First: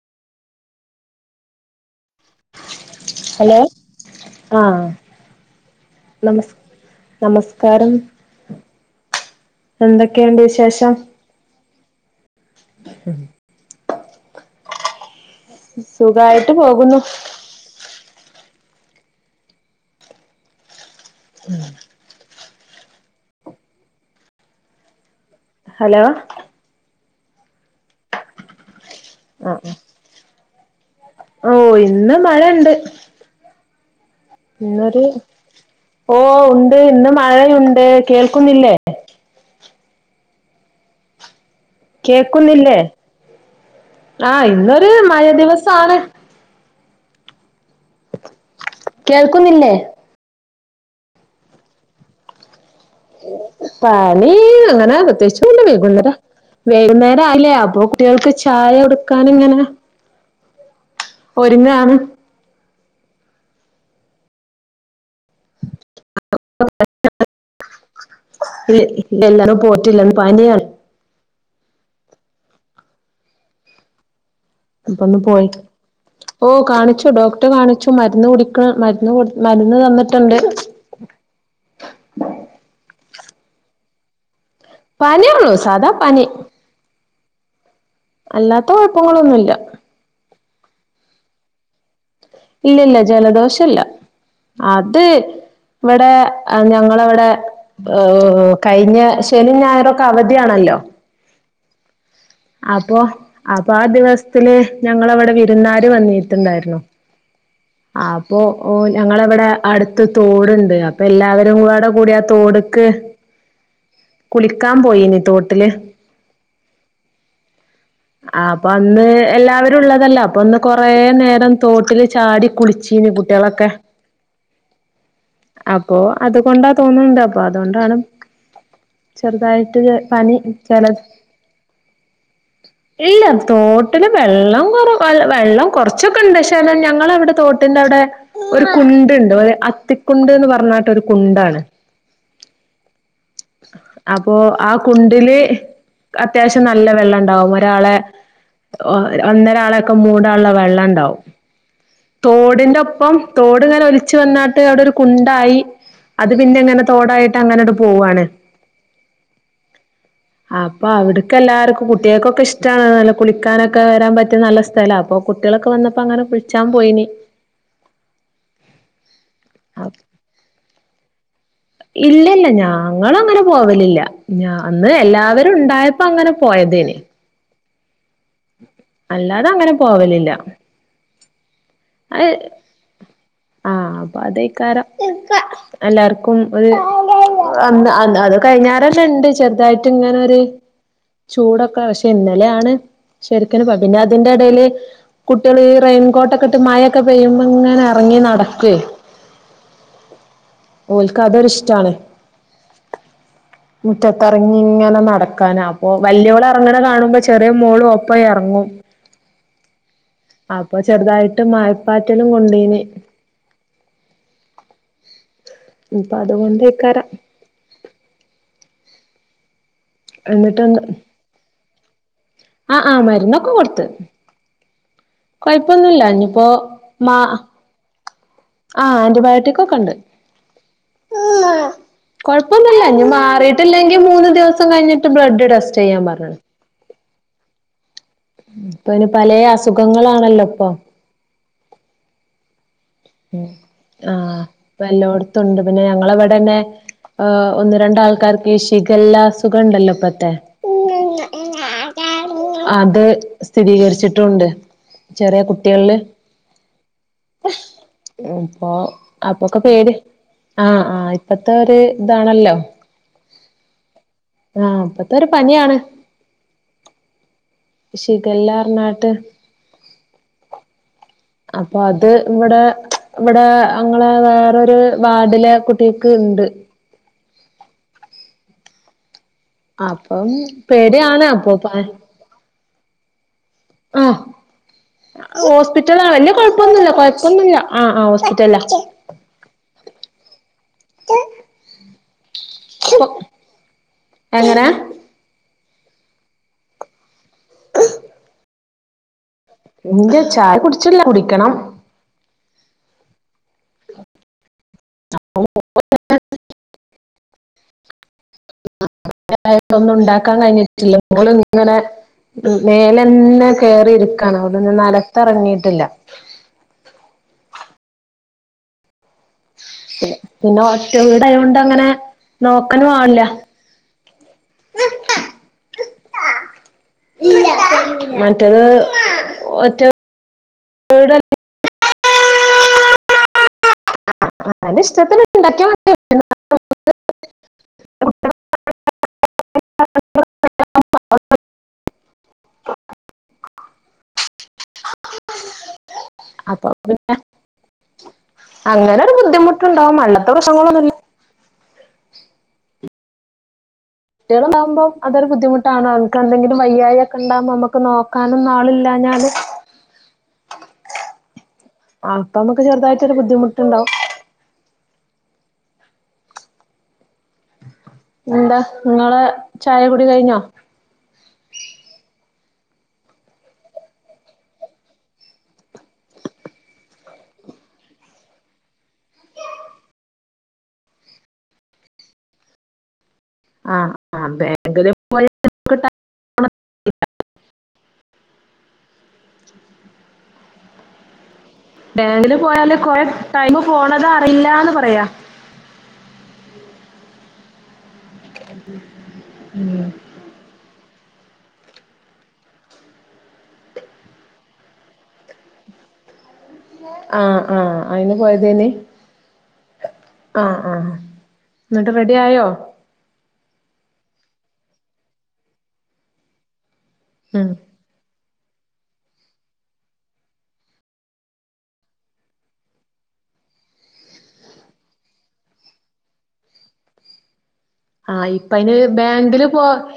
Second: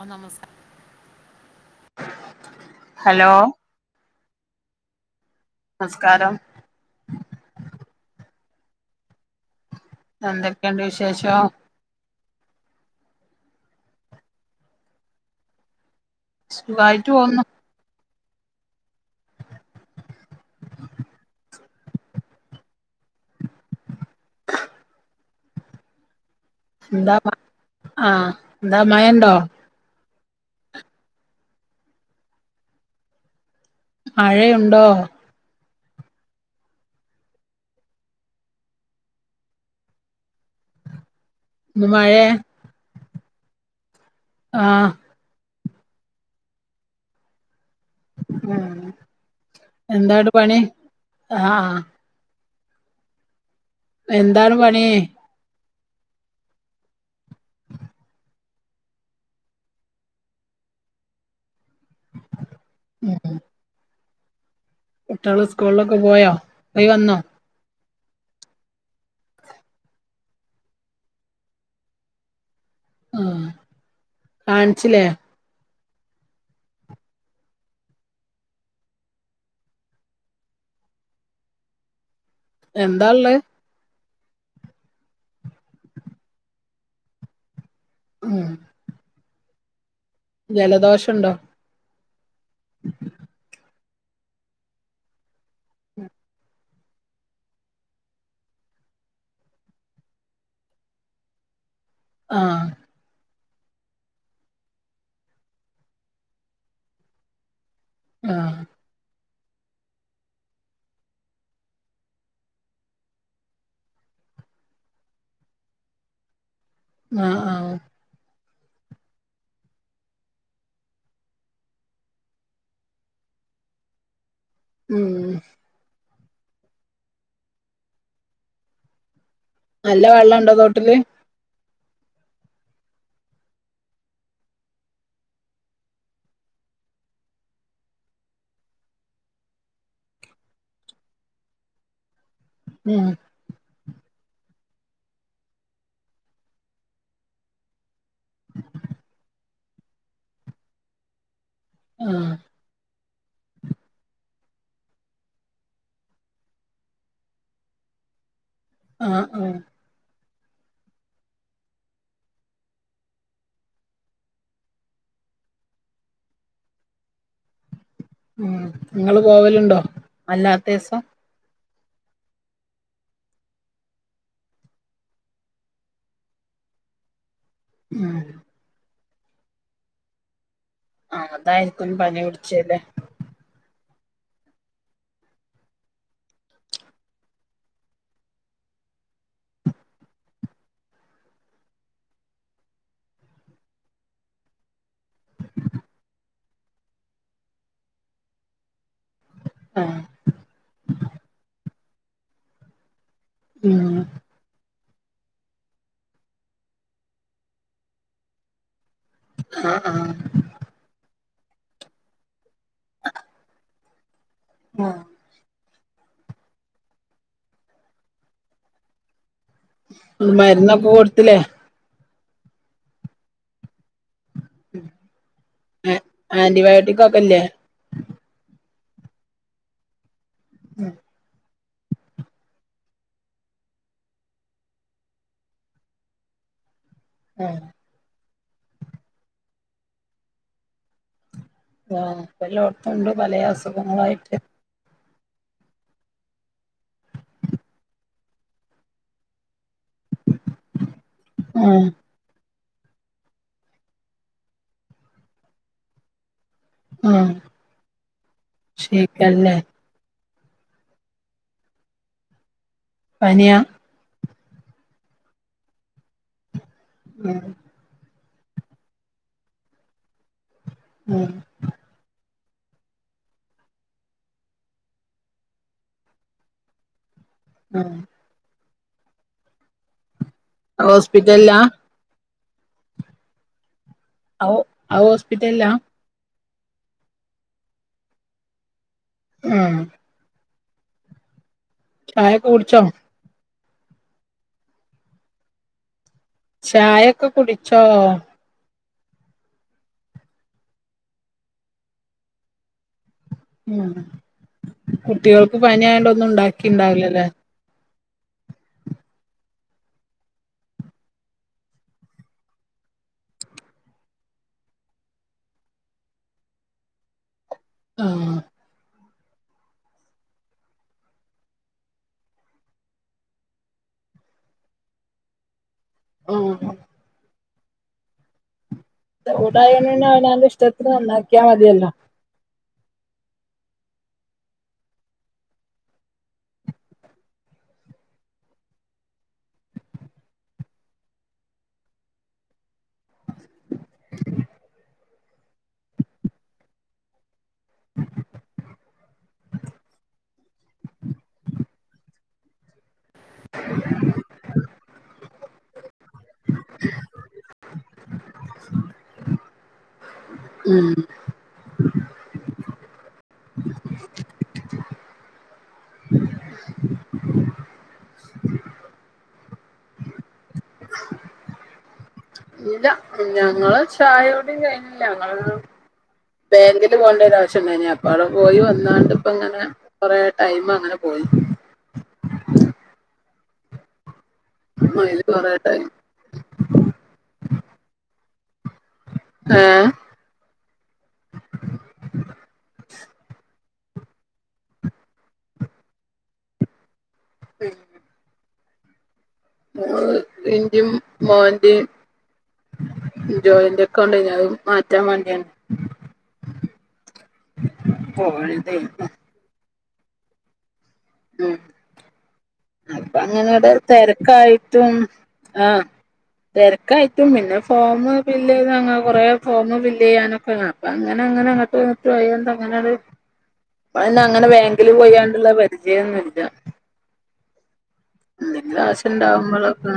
ആ നമസ്കാരം [inaudible] ഹലോ ആഹ് നമസ്കാരം നമസ് നമസ്കാരം എന്തൊക്കെയുണ്ട് വിശേഷം. [unintelligible] സുഖായിട്ട് പോകുന്നു സുഖായിട്ട് പോന്നു [inaudible] ഹലോ ന്താ ആഹ് ന്താ മയണ്ടോ? [unintelligible] ഓ ഇന്ന് മഴണ്ട് മഴയുണ്ടോ ഇന്നൊരു ഓ ഉണ്ട് ഇന്ന് മഴയുണ്ട് കേൾക്കുന്നില്ലേ ഇന്ന് മഴേ കേക്കുന്നില്ലേ ആഹ് ഇന്നൊരു മയ ദിവസാണ്. ഉ കേൾക്കുന്നില്ലേ എന്താടെ പണി ആഹ് പണി എന്താണ് പണി അങ്ങനെ പ്രതേയിച്ചു [unintelligible] വൈകുന്നേരം ആയില്ലേ അപ്പൊ കുട്ടികൾക്ക് ചായ കൊടുക്കാൻ ഇങ്ങനെ ഒരുങ്ങാണ് ഉം ഉം കുട്ട്യാൾ സ്കൂളിലൊക്കെ പോയോ പോയി വന്നോ ഇല് എല്ലാരും പോയിട്ടില്ലന്ന് പനിയാണ് ആഹ് കാണിച്ചില്ലേ അപ്പൊന്ന് പോയി ഓ കാണിച്ചു ഡോക്ടർ കാണിച്ചു മരുന്ന് കുടിക്ക മരുന്ന് മരുന്ന് തന്നിട്ടുണ്ട് എന്താള്ളേ പനി ഒള്ളു സാധാ പനി ഉം അല്ലാത്ത കുഴപ്പങ്ങളൊന്നുല്ല ജലദോഷണ്ടോ ഇല്ലല്ല ജലദോഷല്ല അത് ഇവടെ ആ ഞങ്ങളവടെ ഓ കഴിഞ്ഞ ശനി ഞായറൊക്കെ അവധിയാണല്ലോ ആഹ് അപ്പൊ അപ്പൊ ആ ദിവസത്തില് ഞങ്ങളവടെ വിരുന്നാര് വന്നിട്ടുണ്ടായിരുന്നു ആപ്പൊ ആഹ് ഓ ഞങ്ങളവടെ അടുത്ത് തോടുണ്ട് അപ്പൊ എല്ലാവരും കൂടെ കൂടിയാ തോടുക്ക് കുളിക്കാൻ പോയിനി തോട്ടില് ആഹ് ആഹ് ആ അപ്പൊ അന്ന് എല്ലാവരും ഉള്ളതല്ലെ അപ്പൊ ഒന്ന് കൊറേ നേരം തോട്ടില് ചാടി കുളിച്ചീനി കുട്ടികളൊക്കെ ഉം അപ്പൊ അതുകൊണ്ടാ തോന്നുണ്ട് അപ്പൊ അതുകൊണ്ടാണ് ചെറുതായി നല്ല വെള്ളണ്ടോ തോട്ടില് ഇല്ല തോട്ടില് വെള്ളം കൊറ വെള്ളം കൊറച്ചൊക്കെ ണ്ട് ക്ഷെ ഞങ്ങളവിടെ തോട്ടിന്റെ അവടെ ഒരു കുണ്ടുണ്ട് ഒരു അത്തിക്കുണ്ട്ന്ന് പറഞ്ഞാട്ട് ഒരു കുണ്ടാണ് ഉം അപ്പൊ ആ കുണ്ടില് അത്യാവശ്യം നല്ല വെള്ളം ഇണ്ടാവും ഒരാളെ ഓ ഒന്നരാളൊക്കെ മൂടാനുള്ള വെള്ളം ഇണ്ടാവും ആഹ് തോടിന്റെ ഒപ്പം തോട് ഇങ്ങനെ ഒലിച്ച് വന്നാട്ട് അവിടെ ഒരു കുണ്ടായി അത് പിന്നെ ങ്ങനെ തോടായിട്ട് അങ്ങനെങ്ങണ്ട് പോവാണ് ആഹ് ആഹ് അപ്പൊ അവിടക്കു എല്ലാർക്കും കുട്ടികൾക്കൊക്കെ ഇഷ്ടാണ് നല്ല കുളിക്കാനൊക്കെ വരാൻ പറ്റിയ നല്ല സ്ഥലാ അപ്പൊ കുട്ടികളൊക്കെ വന്നപ്പോ അങ്ങനെ കുളിച്ചാൻ പോയിനി ഉം ഇങ്ങള് പോവലുണ്ടോ അല്ലാത്ത ദീസം ഇല്ലല്ല ഞങ്ങളങ്ങനെ പോവലില്ല ഞ ഇന്ന് എല്ലാവരും ഉണ്ടായപ്പോ അങ്ങനെ പോയദെനി ഉം അല്ലാതെ അങ്ങനെ പോവലില്ല ആഹ് അതായിരിക്കും പനി അത് പിടിച്ചത് ആഹ് അപ്പൊ അദെക്കാരം എല്ലാർക്കും ഒരു അന്ന് അത് കഴിഞ്ഞാരെന്നെ ഇണ്ട് ചെറുതായിട്ട് ഇങ്ങനെരു ചൂടൊക്കെ പക്ഷെ ഇന്നലെണ് ശരിക്കും പിന്നെ അതിന്റെ ഇടയിൽ കുട്ടികള് ഈ റെയിൻകോട്ടൊക്കെ ഇട്ട് മഴൊക്കെ പെയ്യുമ്പോങ്ങനെ ഇറങ്ങി നടക്കു ആഹ് ഓൽക്ക് അതൊര് ഇഷ്ടാണ് ഉം മുറ്റത്തർങ്ങി ഇങ്ങനെ നടക്കാനാ ഓ വല്യോള് ഇറങ്ങണ കാണുമ്പോ ചെറിയ മോളും ഒപ്പം ഇറങ്ങും ആഹ് ആഹ് അപ്പം ചെറുതായിട്ട് മഴപ്പാറ്റലും കൊണ്ടീനി ആഹ് ഇപ്പം അത് കൊണ്ടയ്‌ക്കാരം എന്നിട്ട്ണ്ട് മരുന്നൊക്കെ കൊടുത്തിലെ ആ ആ മരുന്നൊക്കെ കൊടുത്ത് കൊഴപ്പൊന്നുല്ല ഇനിയിപ്പോ മാ ആന്റിബയോട്ടിക്കൊക്കെ ല്ലേ ആ ആന്റിബയോട്ടിക് ഒക്കെ ഇണ്ട് ഉം കുഴപ്പൊന്നുല്ല ഇഞ് മാറിയിട്ടില്ലെങ്കിൽ മൂന്ന് ദിവസം കഴിഞ്ഞിട്ട് ബ്ലഡ് ടെസ്റ്റ് ചെയ്യാൻ പറഞ്ഞിണ് ആഹ് ഇപ്പൊരു പലെ അസുഖങ്ങളാണല്ലോ ഇപ്പൊ ആഹ് എല്ലോട്ത്തുണ്ട് പലെ അസുഖങ്ങളായിട്ട് പ്പെ എല്ലോട്ത്തുണ്ട് പിന്നെ ഞങ്ങളവിടെന്നെ ആ് ഒന്ന് രണ്ടാൾക്കാർക്ക് ഈ ശിഖല്ല അസുഖണ്ടല്ലോ ഇപ്പത്തെ ഉം അത് സ്ഥിരീകരിച്ചിട്ടുണ്ട് ചെറിയ കുട്ടികളില് ഉം ഇപ്പൊ അപ്പൊക്കെ പേര് ആഹ ആഹ ഇപ്പത്തെ ഒരു ഇതാണല്ലോ പനിയ ആഹ അപ്പത്തെ ഒരു പനിയാണ് ഉം ഷിഖല്ലർനാട്ട് ഉം അപ്പൊ അത് ഇവിടെ ഇവിടെ അങ്ങെ വേറൊരു വാർഡിലെ കുട്ടികക്ക് ഉണ്ട് ആഹ അപ്പം പേടി ആണ അപ്പൊ ഹോസ്പിറ്റലിലാ പ ആ ഔ അത് ഹോസ്പിറ്റലിലാ ഹോസ്പിറ്റ റ്റല വലിയ കൊഴപ്പൊന്നുല്ല കൊഴപ്പൊന്നുല്ല ആഹ് ആഹ് ഓസ്പിറ്റല. ഉം ചായൊക്കെ കുടിച്ചോ [inaudible] എങ്ങനാ ചായൊക്കെ കുടിച്ചോ എന്റെ ചായ കുടിച്ചില്ല കുടിക്കണം ഉ കുട്ടികൾക്ക് പനി ആയണ്ട ഒന്നും ഉണ്ടാക്കിണ്ടാവില്ല ഒന്നും ഉണ്ടാക്കാൻ കഴിഞ്ഞിട്ടില്ല [unintelligible] ഇങ്ങനെ മേലന്നെ കേറി ഇരിക്കാണ് അവിട്ന്ന് നെലത്തറങ്ങീട്ടില്ല. ആഹ്. ന്നെ പിന്നെ ഒറ്റ വീടായോണ്ടങ്ങനെ നോക്കനു ആൾല്ല. ഒഹ് [inaudible] മറ്റത് കൂടായാൽന്നെ അവനാൻ്റിഷ്ടത്തിൻ നന്നാക്കിയ മതിയല്ലോ. ആഹ് അൻ്റിഷ്ടത്തിന്ണ്ടാക്കിയമ അപ്പൊ പിന്നെ അങ്ങനെ ഒരു ബുദ്ധിമുട്ടുണ്ടാവും അല്ലത്തെ പ്രശനങ്ങളൊന്നു [inaudible] കുട്ടികളാവുമ്പോ അതൊരു ബുദ്ധിമുട്ടാണ് അവർക്കെന്തെങ്കിലു വെയ്യായൊക്കെണ്ടാമ്പോ നമ്മക്ക് നോ ക്കാനൊന്നു ആളില്ലാഞ്ഞാല് ഉഹ്. അ അപ്പൊമ്മക്ക് ചെറുതായിട്ടൊരു ബുദ്ധിമുട്ടുണ്ടാവും. ന്താ ഇങ്ങളെ ചായ കുടി കഴിഞ്ഞോ? [inaudible] ഇല്ല ഞങ്ങളെ ചായയുടി കഴിഞില്ല ഞങ്ങള് ബേങ്കിൽ പോണ്ടെ ഒരാശ്യണ്ടായിന് എ അപ്പാവ്ട് പോയി വന്നാണ്ട്പ്പങ്ങനെ കൊറെ ടൈമങ്ങനെ പോയി. ആഹ് അതെ. ക്കുളില് കൊറേട്ടായി. ഏഹ് ബേങ്കില് പോയാല് കൊറെ ടൈമ് പോണത് അറിയില്ലാന്ന് പറയാ. [unintelligible] ഉഹ് ഉഹ്. ഇൻ്റ മോൻ്റ ജോയിൻ്റക്കൊടെയ്‌നു അഹ് മാറ്റാൻ വാണ്ടിയാണ്. ആഹ് ആഹ് അയിന് പോയതേയ്നി? പോയതേനി ആഹ് ആഹ് ഉഹ് ന്നട്ട് റെഡി ആയോ? അപ്പൊ അങ്ങനവിടെ തെരക്കായിട്ടും. ആഹ്. തെരക്കായിട്ടും ഉം പിന്നെ [unintelligible] ഫോമ് ഫില്ലെയ്തങ്ങ കൊറേ ഫോമ് ഫില്ലെയ്യാനൊക്കൊങ്ങ. അപ്പ അങ്ങനെ അങ്ങനെ അങ്ങ്ട്ട് സ്വയന്തങ്ങനൊരു. [unintelligible] അങ്ങനെ വേങ്കില് പോയണ്ട്ള്ള പരിചയൊന്നുല്ല. ആഹ്. ഇപ്പയ്ന് എന്തെങ്കിലും ആവശ്യം ബേങ്കില് പോ ഉണ്ടാവുമ്പോളൊക്കെ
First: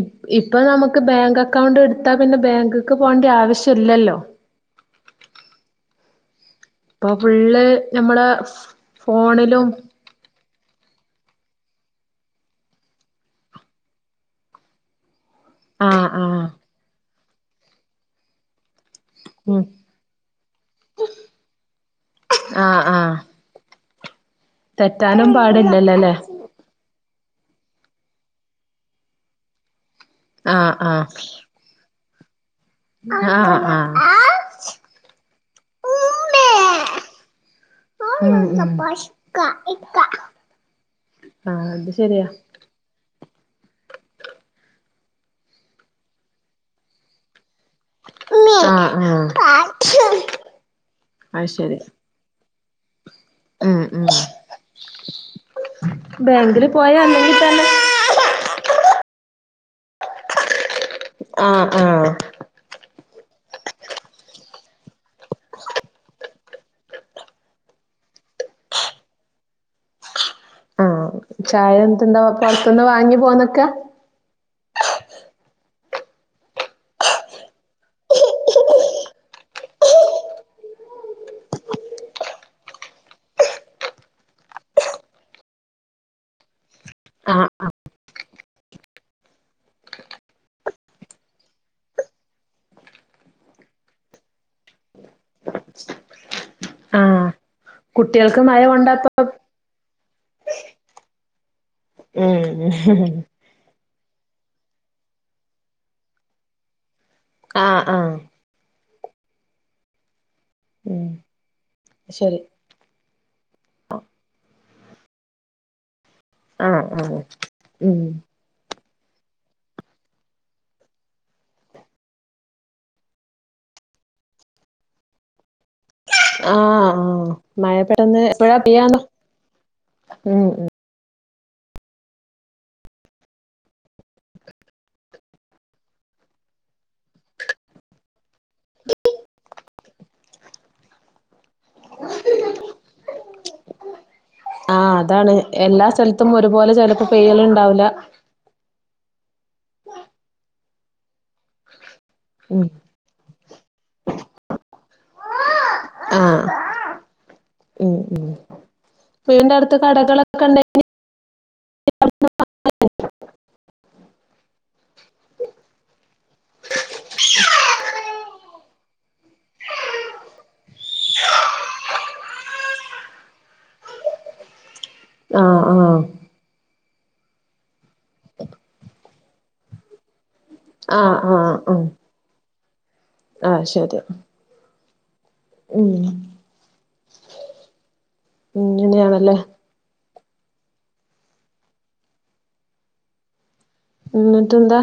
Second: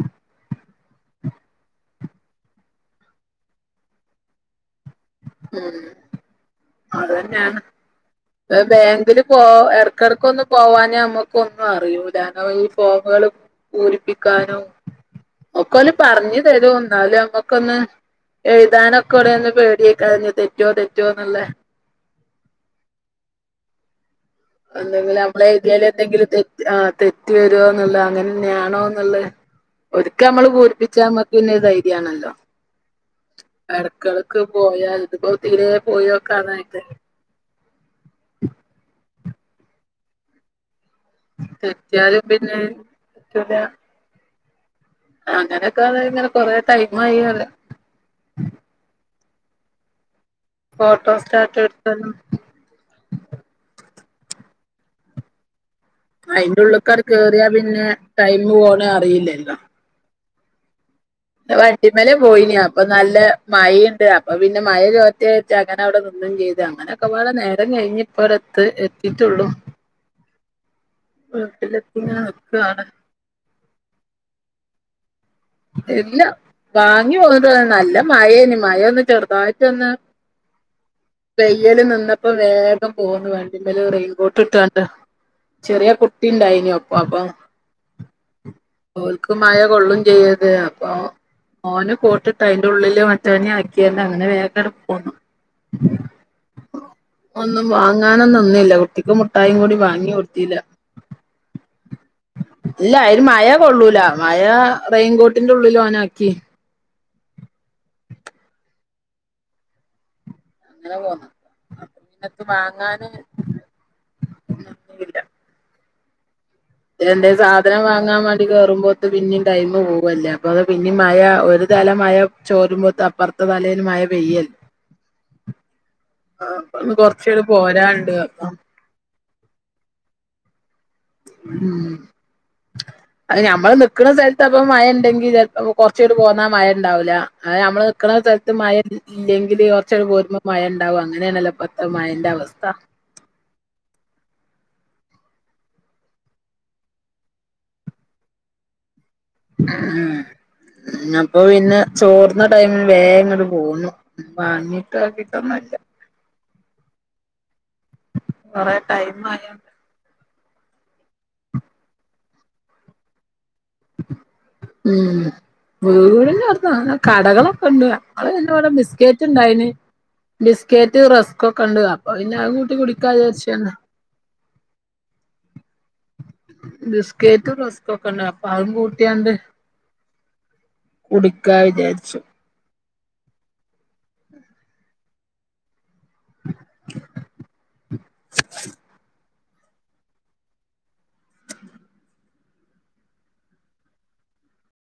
ഇപ് ഇപ്പൊ നമുക്ക് ബാങ്കക്കൗണ്ട്ട്ത്താ പിന്നെ ബാങ്ക്ക് പോണ്ട്യാവ്ശ്യല്ലല്ലോ. ഉം. ഇപ്പൊ അതെന്നേണ്. ഫുള്ള് നമ്മളെ വെ ബേങ്കില് പോ ഫോണിലും എർ. ക്കെട്ക്കൊന്നു പോവാഞ്ഞ മ്മക്കൊന്നു അറിയൂല. ഇങ്ങളീ ഫോമേള് പൂരിപ്പിക്കാനും ഒക്കോല് ആഹ് ആഹ് പറഞ്ഞ്തരും ന്നാലുമ്മക്കൊന്ന് എഴുതാനൊക്കെ ഒവ്ടേന്ന് ഉം പേടിയെ ക്കാഞ്ഞി [unintelligible] റ്റോ തെറ്റോന്ന്ള്ളേ [inaudible] ആഹ് ആഹ് തെറ്റാനും പാടില്ലല്ലോല്ലേ എന്തെങ്കിലമ്മളെഴുതീലെന്തെങ്കിലും തെറ്റ് ആ തെറ്റ് വരോന്നുള്ള അങ്ങനെന്നെ ആണോന്നുള്ളെ. ഒരിക്കമ്മള് ആഹ് ആഹ് പൂരിപ്പിച്ചാമ്മക്ക് പിന്നെ ധൈര്യാണല്ലോ. ആഹ് ആഹ് ആഹ് എട്ക്കട്ക്ക് പോയാൽ ഇതിപ്പം തീരേ പോയോക്കാതായിട്ട് [inaudible] ഉം ഉം ഉം [inaudible] തെറ്റ്യാലും പിന്നെ [unintelligible] ല. അങ്ങനൊക്കെ അതെ ഇങ്ങനെ കൊറേ ടൈമായ്യീ അറിയ. [inaudible] ആഹ് ആഹ്. [inaudible] ഫോട്ടോ അത് സ്റ്റാറ്റ് ശരി എടുത്തനും ഉം ഉം അയിന്റെ ബാങ്കില് പോയാ ഉള്ള്ക്കാണ്ട് അല്ലെങ്കി കേറിയാ തന്നെ പിന്നെ ടൈമ് പോണ അറില്ലല്ലോ. ആഹ് ആഹ് വണ്ടിമലെ പോയിന്യാ പ്പൊ നല്ല മഴീണ്ട്. അപ്പൊ പിന്നെ മഴ ചോരട്ടെ രിച്ച് അങ്ങനെ അവിടെ നിന്നും ചെയ്തു. അങ്ങനൊക്കെപാടെ നേരം കഴിഞ്ഞ്. പ്പറത്ത് എത്തിട്ടുള്ളൂ. ആഹ് ചായ എന്തുണ്ടോ? [inaudible] നിക്കാണ് പൊറത്ത്ന്ന് വാങ്ങി പോന്നക്കാ? ഇല്ല. വാങ്ങി പോ [unintelligible] നല്ല മഴേ നി. മഴ ഒന്ന് ചെറുതായിട്ടൊന്ന്. പെയ്യല് നിന്നപ്പോ വേഗം പോന്ന് വണ്ടിമ്മേല് റെയിൻകോട്ട് ട്ടാണ്ട്. ചെറിയ കുട്ടി ണ്ടായിനി ഒപ്പ അപ്പൊ ആഹ് ഓൽക്ക് മഴ കൊള്ളും ചെയ്യര്ത്. അപ്പൊ ഓന് കോട്ടിട്ട് അയിന്റെ ഉള്ളില് മറ്റോനിം ആക്കിയാണ്ട് അങ്ങനെ വേഗങ്ങട്ട് പോന്നു. [inaudible] ആഹ് ഒന്നും വാങ്ങാനും കുട്ടികൾക്ക് മഴ നിന്നില്ല. കൊണ്ടാപ്പ കുട്ടിക്ക് മുഠായും കൂടി വാങ്ങി കൊടുത്തീല്ല. ഉം [inaudible] ഇല്ല യിന്നു മാ [unintelligible] ള്ളൂല മഴാ റെയിൻകോട്ടിന്റെ ഉള്ളില് ഓന ആക്കി. ആ. ആ. അങ്ങനെ ഉം പോന്ന്. അപ്പപ്പിന്നെ ശരി എത്തും മാങ്ങാന് ആഹ് [unintelligible] ആഹ് എന്തൽ സാധനം ഉം വാങ്ങാൻ [unintelligible] [unintelligible] കേറുമ്പോത്ത് പിന്നിം ടൈമ് പോവല്ലേ അപ്പ അത് പിന്നിം മഴ ഒരു തല മഴ ചോരുമ്പോത്ത് അപ്പറ [unintelligible] വലേലു മഴ പെയ്യല്ലേ ആഹ് അപ്പൊന്ന് ആ. കൊറച്ചട് മഴ പോരാണ്ട് പെട്ടന്ന് അപ്പം എപ്പഴാ പെയ്യാന്ന്. ഉം. ഉം. [unintelligible] അ ഞമ്മള് നിക്ക്ണ സ്ഥലത്ത് അപ്പ മഴ ണ്ടെങ്കി ചെലപ്പം കൊറച്ചയിഞ്ഞിട്ട് പോന്നാ മഴ ണ്ടാഉല്ല. അത നമ്മള് ന്ക്ക്ണ സ്ഥലത്ത് മഴ ഇല്ലെ ഇല്ലെങ്കില് ഒറച്ചണ്ട് പോരുമ്പം മഴണ്ടാവും അങ്ങനെയണല്ലോ [unintelligible] പ്പത്തെ മഴന്റെ അവസ്ഥ ആ. അതാണ് എല്ലാ സ്ഥലത്തും ഒരുപോലെ ചെലപ്പോ പെയ്യല് ണ്ടാഉല. ഉം. അപ്പൊ പിന്നെ ചോർന്ന ഉം ടൈമിൽ വേഗങ്ങട്ട് പോന്നു വാങ്ങിട്ട് ആക്കിട്ടൊന്നുല്ല. ആഹ. [inaudible] ഉം. ഉം. കൊറേ ടൈം വീന്റെ ആയോണ്ട് അടുത്ത് കടകളൊക്കെ ഉണ്ട ഉം വീടിന്ടുത്തൊന്നു കടകളൊക്കെ ഉണ്ട് അ പിന്നെ ഇവിടെ ബിസ്കറ്റ് ഉണ്ടായിന് ബിസ്കറ്റ് റസ്ക്ക്കെ ഉണ്ട് അപ്പൊ പിന്നെ അതുംകൂട്ടി കുടിക്കാ വിചരിച്ചെ ആഹ് ആഹ് ബിസ്‌ക്കറ്റ് റെസ്ക് ഒക്കെ ഉണ്ടാ പ്പ അതുക്കുട്ടിയാണ്ട് ആഹ് കുടിക്ക വിചാരിച്ചു ആഹ ശരി ഉം ഉങ്ങനെയണല്ലേ എന്നിട്ടെന്താ